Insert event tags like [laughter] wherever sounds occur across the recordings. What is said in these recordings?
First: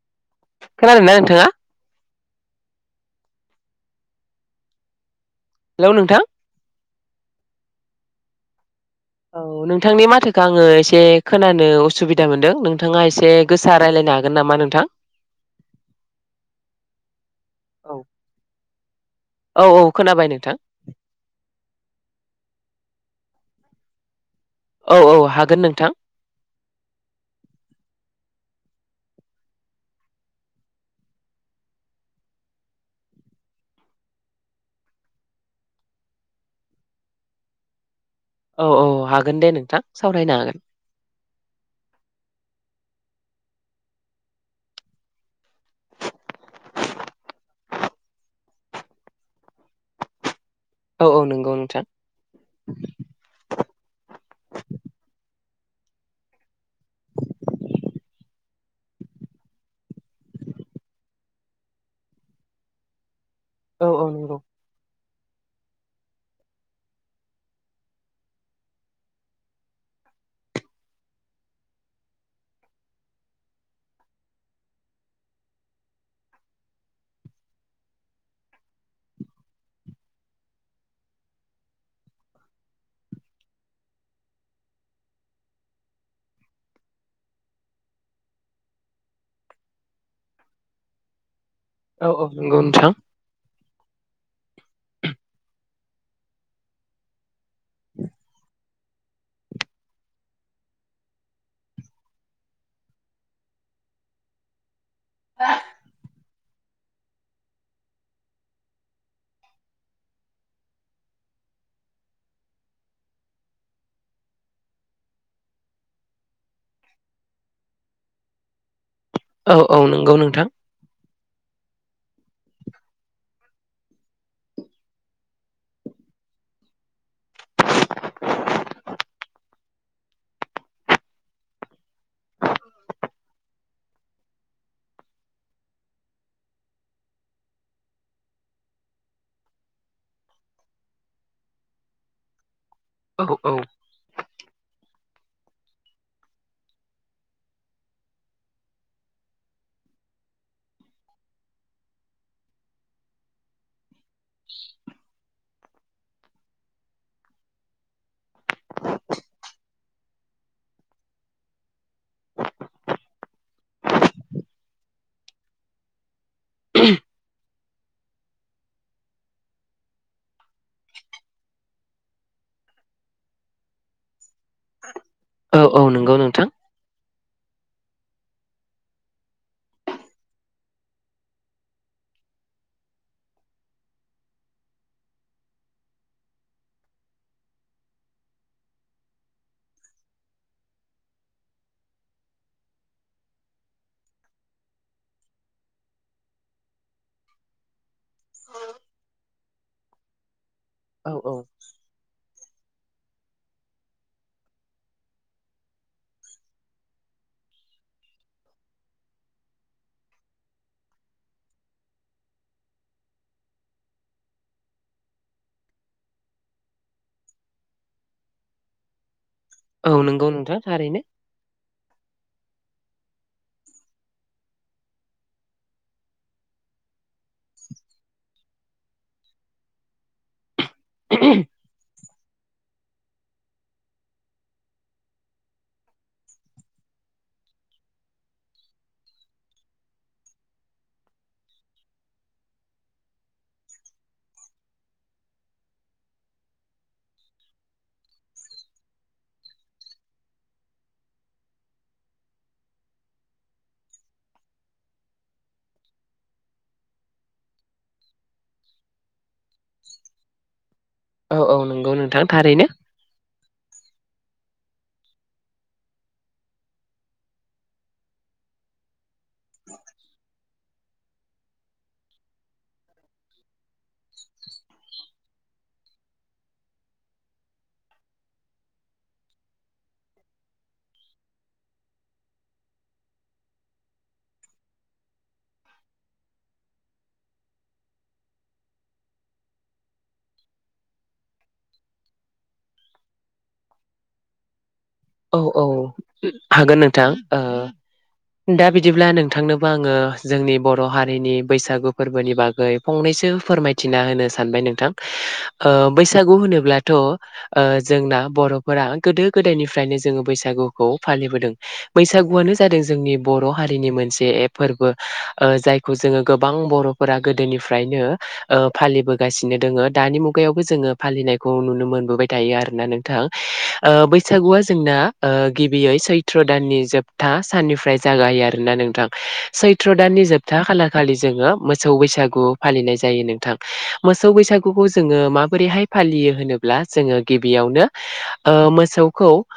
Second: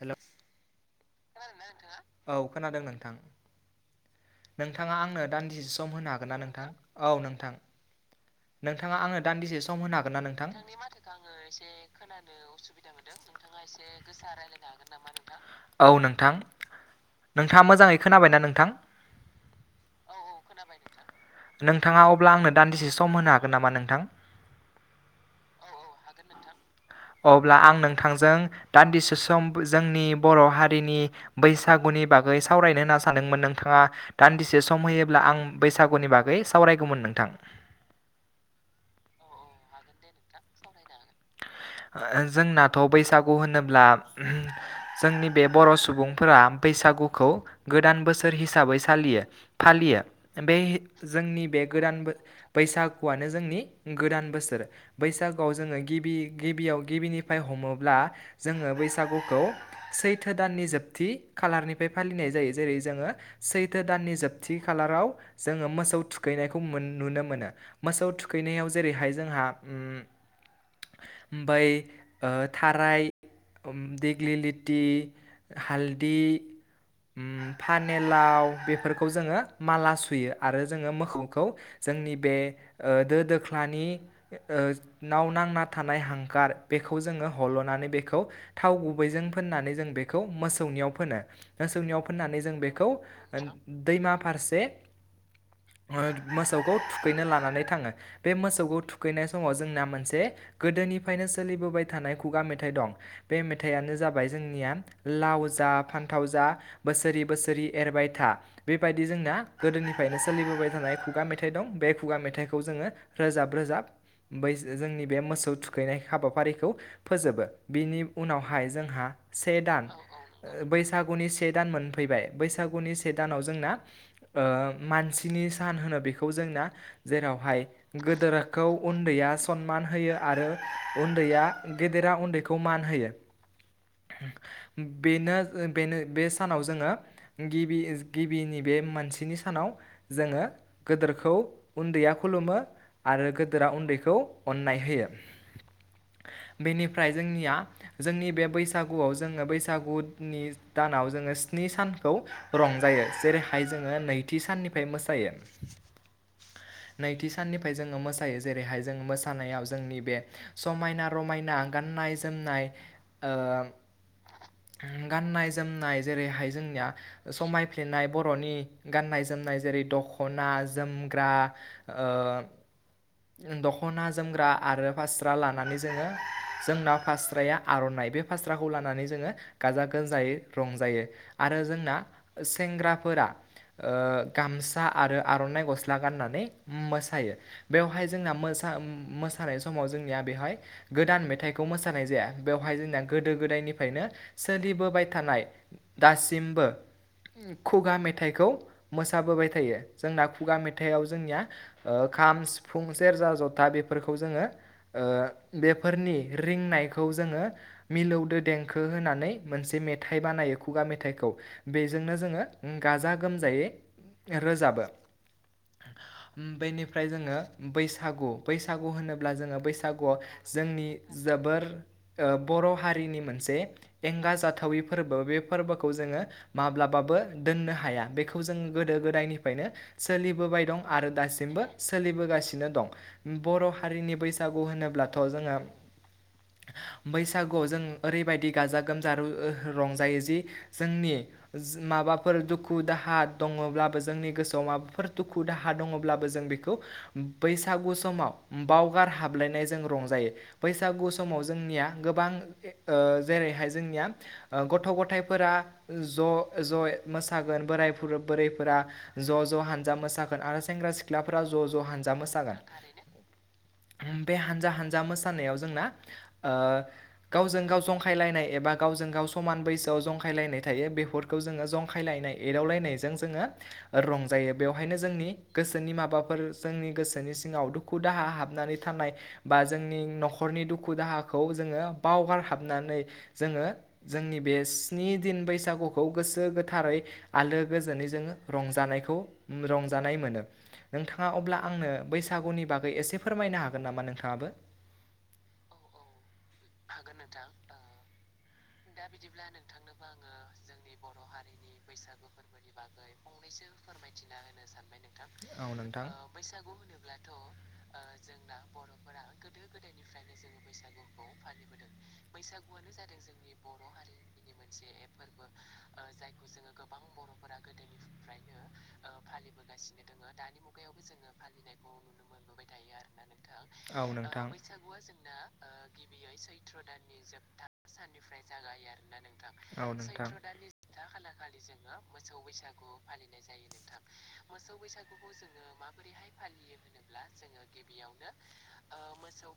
हेल' खोनादों ना नोंथाङा? औ खोनादों नोंथां नोंथाङा आंनो दान्दिसे सम होनो हागोन ना नोंथां औ नोंथां। नोंथाङा आंनो औ दान्दिसे सम होनो नोंथांनि हागोन ना माथोखौ नोंथां आङो नोंथांनि एसे माथोखो आङो खोनानो एसे उसुबिदा खोनानो मोनदों उसुबिदा नोंथाङा मोनदों एसे नोंथाङा गोसा एसे रायलायनो गोसा हागोन नामा रायलायनो नोंथां हागोन नामा नोंथां औ नोंथां नोंथाङा मोजाङै खोनाबायना नोंथां औ औ खोनाबाय नोंथां नोंथाङा अब्ला आंनो दान्दिसे सम होनो हागोन नामा नोंथां? औ औ हागोन नोंथां अब्ला आं नोंथांजों दान्दिसे सम जोंनि बर' हारिनि बैसागु नि बागै सावरायनो होनना सानदोंमोन नोंथाङा दान्दिसे सम होयोब्ला आं बैसागुनि बागै सावरायगौमोन नोंथां औ औ हागोन दे नोंथां सावरायनो हागोन। ओ जोंनाथ' बैसागु होनोब्ला उम जोंनि बे बर' सुबुंफोरा बैसागुखौ गोदान बोसोर हिसाबै सालियो फालियो बे औ औ जोंनि नंगौ बे नोंथां गोदान बो बैसागुआनो जोंनि गोदान बोसोर बैसा गुवाव जोङो गिबि गिबियाव गिबिनिफाय हमोब्ला जोङो बैसागुखौ सैथो दाननि जोबथि खालारनिफाय फालिनाय जायो जेरै जोङो सैथो औ औ दाननि नंगौ जोबथि खालाराव जोङो मोसौ थुखैनायखौ मोन नुनो मोनो मोसौ थुखैनायाव जेरैहाय जोंहा उम बै ओ थाराय उम दिग्लिलिटि हालदि उम फानेलाव बेफोरखौ जोङो माला सुयो आरो जोङो मोखौखौ जोंनि बे ओ दो दोख्लानि ओ नाव नांना थानाय हांखार बेखौ जोङो हल'नानै बेखौ थाव गुबैजों फोननानै जों बेखौ मोसौ नियाव फोनो मोसौनियाव औ औ फोननानै जों नंगौ बेखौ नोंथां दैमा फारसे ओ मोसौखौ थुखैनो लानानै थाङो बे मोसौखौ थुखैनाय समाव जोंना मोनसे गोदोनिफायनो सोलिबोबाय थानाय खुगा मेथाइ दं बे मेथाइयानो जाबाय जोंनिया लाव जा फान्थाव जा बोसोरि बोसोरि एरबाय था बेबायदि जोंना गोदोनिफायनो सोलिबोबाय थानाय खुगा मेथाइ दं। बे खुगा मेथाइखौ जोङो रोजाब रोजाब बै जोंनि बे मोसौ खौ थुखैनाय हाबाफारिखौ फोजोबो बिनि उनावहाय जोंहा से औ औ दान नंगौ नोंथां बैसागुनि से दान मोन। फैबाय बैसागुनि से दानाव जोंना ओ मानसिनि सान होनो बेखौ जोंना। जेरावहाय गोदोरखौ उन्दैया सनमान होयो। आरो उन्दैया गेदेरा उन्दैखौ मान होयो। बेनो ओ बेनो बे सानाव जोङो गिबि गिबिनि बे बे मानसिनि सानाव जोङो गोदोरखौ उन्दैया खुलुमो। औ आरो औ गोदोरा उन्दैखौ अननाय होयो। बेनिफ्राय जोंनिया जोंनि बे बैसागुआव जोङो बैसागुनि दानाव जोङो स्नि सानखौ रंजायो जेरैहाय जोङो नैथि साननिफ्राय मोसायो। नैथि साननिफाय जोङो मोसायो जेरैहाय जों मोसानायाव जोंनि बे समायना रमायना गाननाय जोमनाय ओ उम गाननाय जोमनाय जेरैहाय जोंनिया समायफ्लेनाय बर'नि गाननाय जोमनाय जेरै दख'ना जोमग्रा ओ उम दख'ना जोमग्रा आरो फास्रा औ लानानै औ जोङो नंगौ नोंथां जोंनाव फास स्राया आर'नाइ बे फास्राखौ लानानै जोङो गाजा गोमजायै रंजायो आरो जोंना ओ सेंग्राफोरा ओ गामसा आरो आर'नाइ गस्ला गाननानै मोसायो बेवहाय जोंना मोसा सा उम मोसानाय समाव जोंनिया बेवहाय गोदान मेथाइखौ मोसानाय जाया बेवहाय जोंनिया गोदो गोदायनिफायनो सोलि लि बोबाय थानाय दासिमबो खुगा मेथाइखौ मोसाबोबाय थायो जोंना खुगा मे थायाव औ औ जोंनिया ओ खाम सिफुं सेरजा जथा बेफोरखौ जोङो ओ बेफोरनि रिंनायखौ जोङो मिलौदो देंखो होनानै मोन से मेथाइ बानायो खुगा मेथाइखौ बेजोंनो जोङो गाजा गोमजायै रोजाबो। बेनिफ्राय जोङो बैसागु बैसागु होनो ब्ला जोङो औ बैसागुआव नंगौ नोंथां जोंनि थारैनो जोबोर ओ बर' हारिनि मोनसे एंगा जाथावि फोरबो बे फोरबोखौ जोङो माब्लाबाबो दोननो हाया बेखौ जों गोदो गोदायनिफ्रायनो सोलिबोबाय दं आरो दासिमबो सोलिबोगासिनो दं बर' हारिनि बैसागु होनोब्लाथ' जोङो बैसागुआव जों ओरैबायदि गाजा गोमजा रंजायो जि जोंनि माबाफोर दुखु दाहा दङब्लाबो जोंनि गोसोआव माबाफोर दुखु दाहा दङब्लाबो जों बेखौ बैसागु समाव बावगार हाबलायनायजों रंजायो बैसागु समाव जोंनिया गोबां ओ जेरै जोंनिया ओ गथ' गथायफोरा ज' ज' मोसागोन बोरायफोर बुरै फोरा ज' ज' हानजा मोसागोन आरो सेंग्रा औ सिख्लाफोरा औ ज' ज' नंगौ हानजा नोंथां मोसागोन थारैनो [inaudible] बे हानजा हानजा मोसानायाव जोंना ओ गावजों गाव जंखायलायनाय एबा गावजों गाव समान बैसोआव जंखायलायनाय थायो बेफोरखौ जों जंखायलायनाय एदावलायनायजों जोङो ओ रंजायो बेवहायनो जोंनि गोसोनि माबाफोर जोंनि गोसोनि सिङाव दुखु दाहा हाबनानै थानाय बा जोंनि नखरनि दुखु दाहाखौ जोङो बावगार हाबनानै जोङो जोंनि बे स्नि दिन बैसागुखौ गोसो गोथारै आलो गोजोनै जोङो रंजानायखौ रंजानाय मोनो नोंथाङा अब्ला आंनो बैसागुनि बा गै एसे फोरमायनो हागोन नामा नोंथाङाबो औ औ हागोन नोंथां ओ दा बिदिब्ला नोंथांनोबो आङो जोंनि बर' हारिनि बैसागु फोरबोनि बागै फंनैसो फोरमायथिना होनो सानबाय नोंथां औ ओ नोंथां बैसागु होनोब्लाथ' ओ जोंना बर'फोरा गोदो गोदायनिफ्रायनो जोङो बैसागुखौ फालिबोदों बैसागुआनो जादों जोंनि बर' हारिनि मोनसे फोरबो ओ जायखौ जोङो गोबां बर'फोरा गोदोनिफ्राय नो ओ फालिबोगासिनो दोङो दानि मुगायावबो जोङो फालिनायखौ नुनो मोनबोबाय थायो आरोना नोंथां औ ओ नोंथां बैसागुआ जों ना ओ गिबियै सैत्र दाननि जोबथा साननिफ्राय जागायो आरोना नोंथां सै औ त्र दाननि नोंथां जोबथा खालाखालि जोङो मोसौ बैसागु फालि नाय जायो नोंथां मोसौ बैसागुखौ जोङो माबोरैहाय फालियो होनोब्ला जोङो गिबियावनो ओ मोसौखौ ओ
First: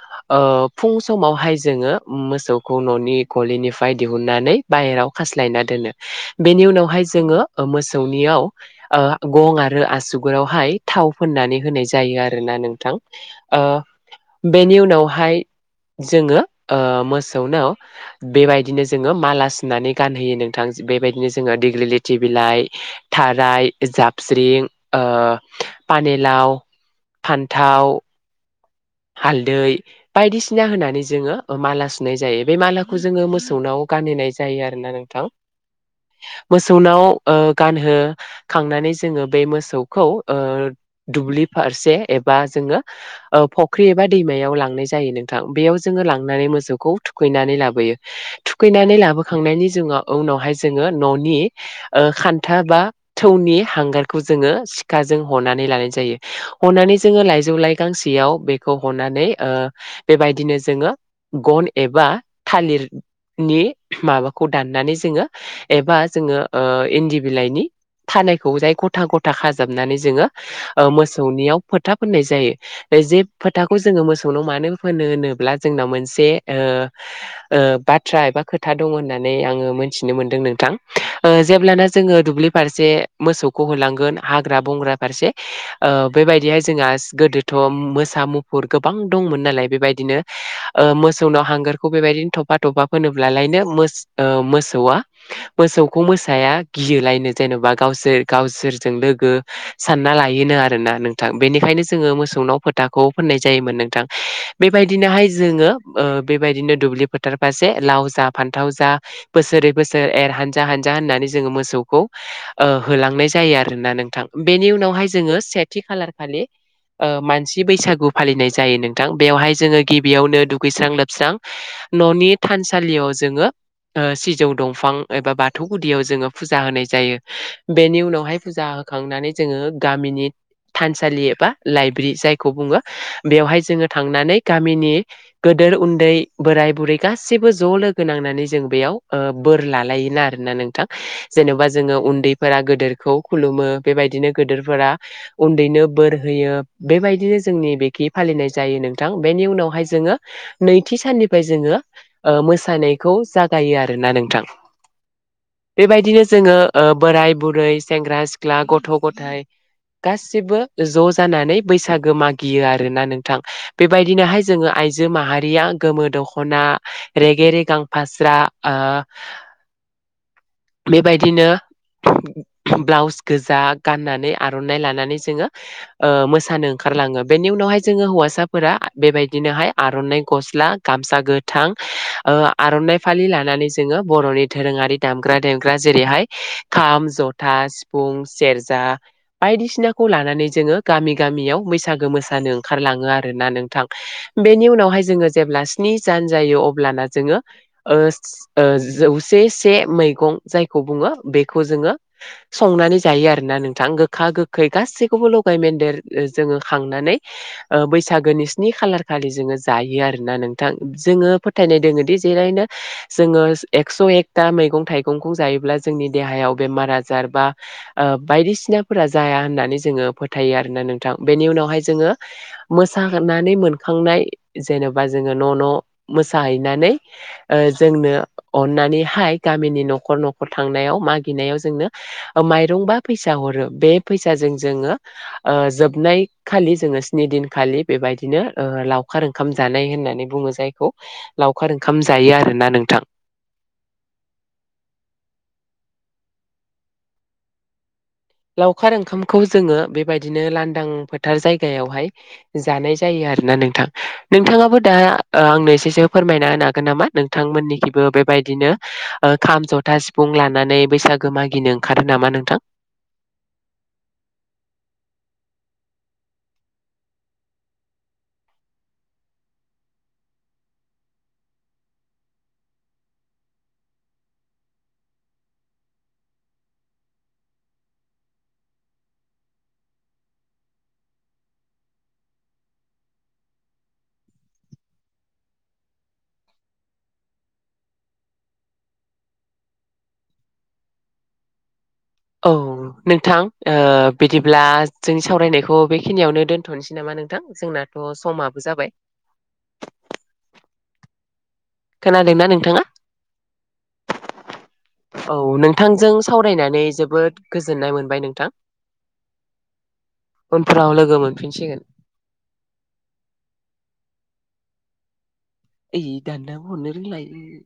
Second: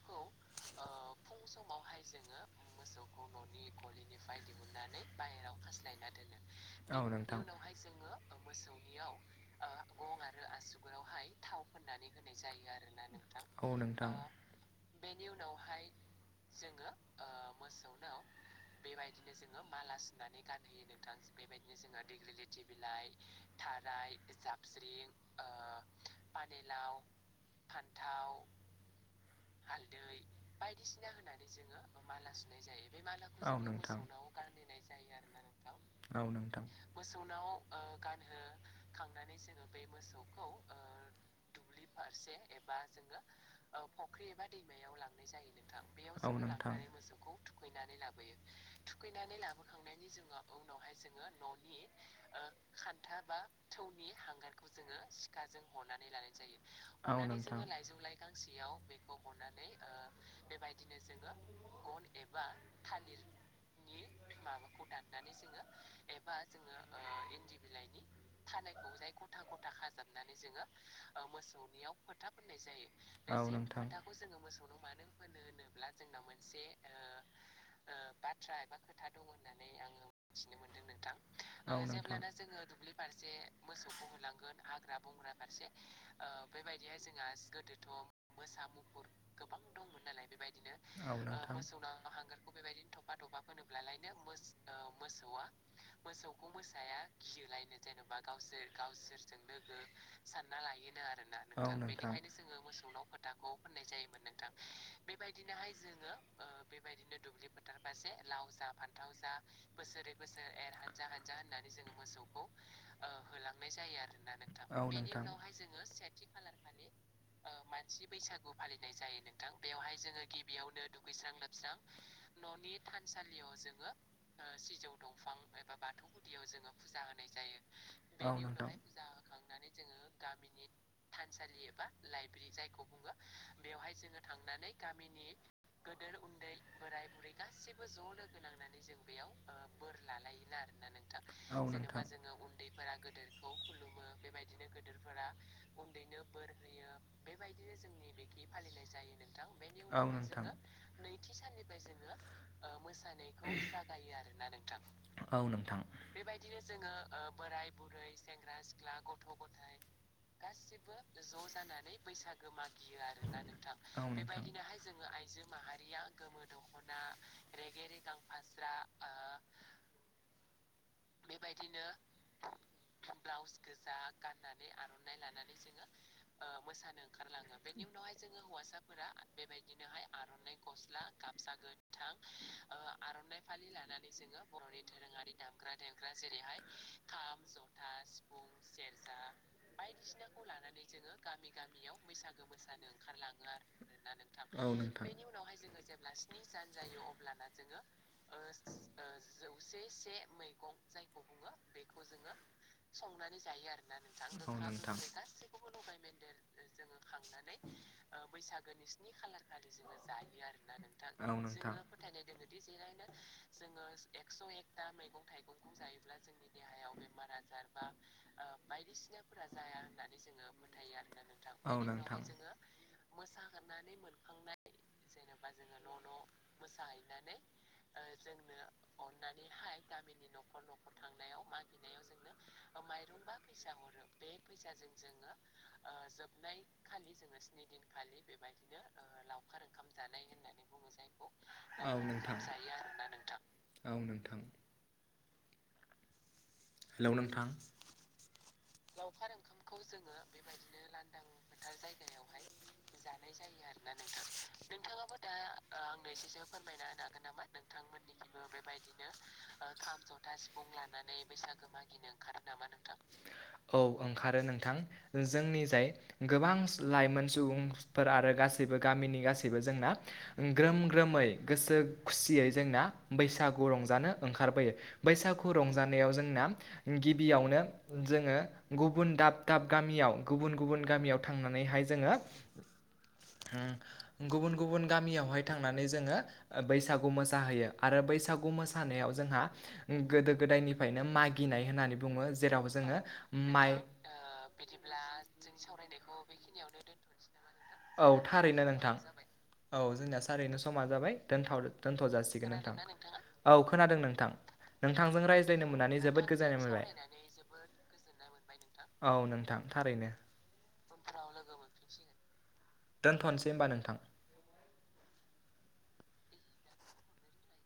फुं समावहाय जोङो मोसौखौ न'नि गलिनिफ्राय दिहुननानै बाहेरा आव खास्लायना दोनो बेनि औ नोंथां औ उनावहाय जोङो नोंथां मो सौनियाव ओ गं आरो आसुगुरावहाय थाव फोननानै होनाय जायो आरोना नोंथां ओ दां नि उनावहाय जोङो ओ मोसौनो बेबायदिनो जोङो माला सुना नानै गानहोयो नोंथां बेबायदिनो जोङो दिग्लिलिथि बिलाइ थाराय जाबस्रिं ओ पानिलाव फान्थाव [inaudible] हालदै बायदिसिना होनानै जोङो माला सुनाय जायो बे मालाखौ जोङो औ नोंथां औ मोसौनाव नोंथां गानो होनाय जायो आरोना नोंथां औ नोंथां औ नोंथां मोसौनाव ओ गानहोखांनानै जोङो बे मोसौखौ ओ दुब्लि फारसे एबा जों यो ओ फख ख्रि एबा दैमायाव लांनाय जायो नोंथां बेयाव जोङो औ लांनानै नोंथां मोसौखौ थुखैनानै लाबोयो थुखैनानै सुनानै लाबोखांनायनि जोङा उनावहाय जोंङो न'नि ओ खानथाब बा थौनि हांगारखौ जोङो सिखाजों हनानै लानाय जायो हनानै जोङो लायजौ लाइ लाइ गांसेयाव बे खौ हनानै ओ बेबायदिनो जोङो गन एबा थालिर नि माबाखौ दाननानै जोङो एबा जोङो ओ इन्दि बिलाइनि बिलायनि खानायखौ जाय गथा गथा खाजाबनानै जोङो ओ मोसौनियाव फोथा फोननाय जायो जे फोथाखौ जोङो मोसौनो मानो फो होनोब्ला जोंनाव मोनसे ओ ओ बाथ्रा खोथा दङ' होननानै आङो मोथिनो मोन्दों नोंथां ओ औ जेब्लाना जोङो नोंथां दुब्लि फारसे मोसौखौ होलांगोन हाग्रा बंग्रा फारसे ओ बेबायदिहाय जोंहा गोदोथ' थम मोस सा मुफुर गोबां दंमोन नालाय बेबायदिनो ओ मोसौनाव हांगोरखौ बेबायदिनो थफा थफा फुनोम अब्लालायनो मोसौ ओ मोसौआ मोसौखौ मोसाया गिलायनो जेनेबा गावसोर गावसोरजों लोगो सानना लायोनो आरोना नोंथां बेनिखायनो जोङो मोसौनाव फोथ थाखौ फोननाय जायोमोन नोंथां बेबायदिनोहाय जोङो बेबायदिनो दुब्लि फोथार फारसे लाव जा फान्थाव जा बोसोरै बोसोर एर हानजा हानजा होननानै जोङो मोसौखौ ओ होलांनाय जायो आरोना नोंथां बेनि उनावहाय जोङो सेथि खालार खालि मानसि बैसागु फालिनाय जायो नोंथां बेवहाय जोङो गिबियावनो दुगैस्रां लोबस्रां न'नि था थानसालियाव जोङो सिजौ दंफां एबा बाथौ गुदियाव जोङो फुजा होनाय जायो बेनि उनावहाय फुजा होखांनानै जोङो गामिनि थानसालि एबा लाइब्रेरि जाय खौ बुङो बेवहाय जोङो थांनानै गामिनि गोदोर उन्दै बोराय बुरै गासिब बो ज' लोगो नांनानै जों बेयाव बोर लालायोना आरोना नोंथां जेनेबा जोङो उन्दैफोरा गोदोरखौ खुलुमो बेबायदिनो गोदोरफोरा उन्दैनो बोर होयो यो बेबाय दिनो जोंनि बेखि फालिनाय जायो नोंथां बेनि उनावहाय जोङो नैथि साननिफ्राय जोङो मोसानायखौ जागायो आरोना नोंथां औ नोंथां बेबायदिनो जोङो ओ बोराय बुरै सेंग्रा सिख्ला गथ' गथाय गासिबो ज' जानानै बैसाग गो मागियो आरोना नोंथां बेबायदिनोहाय जोङो आइजो माहारिया गोमो दख'ना रेगेरे गां फास्रा ओ [inaudible] बेबायदिनो ब्लाउस गोजा गाननानै आर'नाइ लानानै जोङो ओ मोसानो ओंखारलाङो बेनि उनावहाय जोङो हौवासाफोरा बेबायदिनोहाय आर'नाइ गस्ला गामसा गोथां ओ आर'नाइ फालि लानानै जोङो बर'नि दोरोङारि दामग्रा देख जेरैहाय खाम जथा सिफुं सेरजा बायदिसिनाखौ लानानै जो जोङो गामि गामियाव बैसागो मोसानो ओंखारलाङो आरोना नोंथां बेनि उनावहाय जोङो जेब्ला स्नि सान जायो अब्लाना जोङो ओ सि ओ जौसे से मैगं जा जायखौ बुङो बेखौ जोङो संनानै जायो आरोना नोंथां गोखा गोैखै गासैखौबो लगाय मेन्देर जोङो खांनानै ओ बैसागोनि स्नि खालार खालि जोङो जायो आरोना नों थां जोङो फोथायनाय दोङोदि जेरैनो जोङो एकस' एकथा मैगं थाइं गंखौ जायोब्ला जोंनि देहायाव बेमार आजार बा बायदिसिनाफोरा जाया होननानै जोङो फोथायो आरोना नोंथां बेनि उनावहाय जोङो मोसाहोननानै मोनखांनाय जेनोबा जोङो न' न' मोसैनानै जोंनो अननानैहाय गामिनि न'ख न'खर न'खर थांनायाव मागिनायाव जोंनो माइरं बा फैसा हरो बे फैसाजों जोङो ओ जोबनाय खालि जोङो स्नि दिनखालि बेबायदिनो ओ लावखार ओंखाम जानाय होन होननानै बुङो जायखौ लावखार उनावहाय ओंखाम जायो आरोना नोंथां। औ नोंथां। [inaudible] लावखार ओंखामखौ जोङो बेबायदिनो लांदां फोथार जायगायावहाय जानाय जा यो आरोना नोंथां। नोंथाङाबो दा ओ आंनो एसेसो फोरमायना हागोन नामा नोंथांमोननिखिबो बेबायदिनो ओ खाम जथा सिफुं लानानै बैसागो मागिनो ओंखारो नामा नोंथां [inaudible] औ ओंखारो नोंथां। जोंनि जाय गोबां लाइमोन सुबुंफोर आरो गा सैबो गामिनि गासैबो जोंना ग्रोम ग्रोमै गोसो खुसियै जोंना बैसा गु रंजानो ओंखारबोयो बैसागु रंजानायाव जोंना गिबियावनो जोङो गुबुन दाब दाब गामियाव गुबुन गुबुन गामियाव थांनानै हाय जोङो उम गुबुन गुबुन गामियावहाय थांनानै जोङो बैसागु मोसाहैयो आरो बैसागु मोसानायाव जोंहा गोदो गोदायनिफ्रायनो मागिनाय होननानै बुङो औ जेराव जोङो नोंथां माइ ओ बिदिब्ला जोंनि सावरायनायखौ बेखिनियावनो दोनथ'नोसै नामा नोंथां? जोंनाथ' औ समाबो थारैनो जाबाय नोंथां औ जोंनिया थारैनो समा जाबाय। दोनथ दोनथ' खोनादोंना जासिगोन नोंथां नोंथाङा औ खोनादों नोंथां। नोंथांजों औ रायज्लायनो मोननानै नोंथांजों जोबोद गोजोननाय सावरायनानै मोनबाय जोबोद गोजोननाय मोनबाय नोंथां। औ नोंथां थारैनो उनफोराव लोगो मोनफिनसिगोन। दोनथ'नोसै होमबा नोंथां। ओइ दानाबो हरनो रोंला इयो।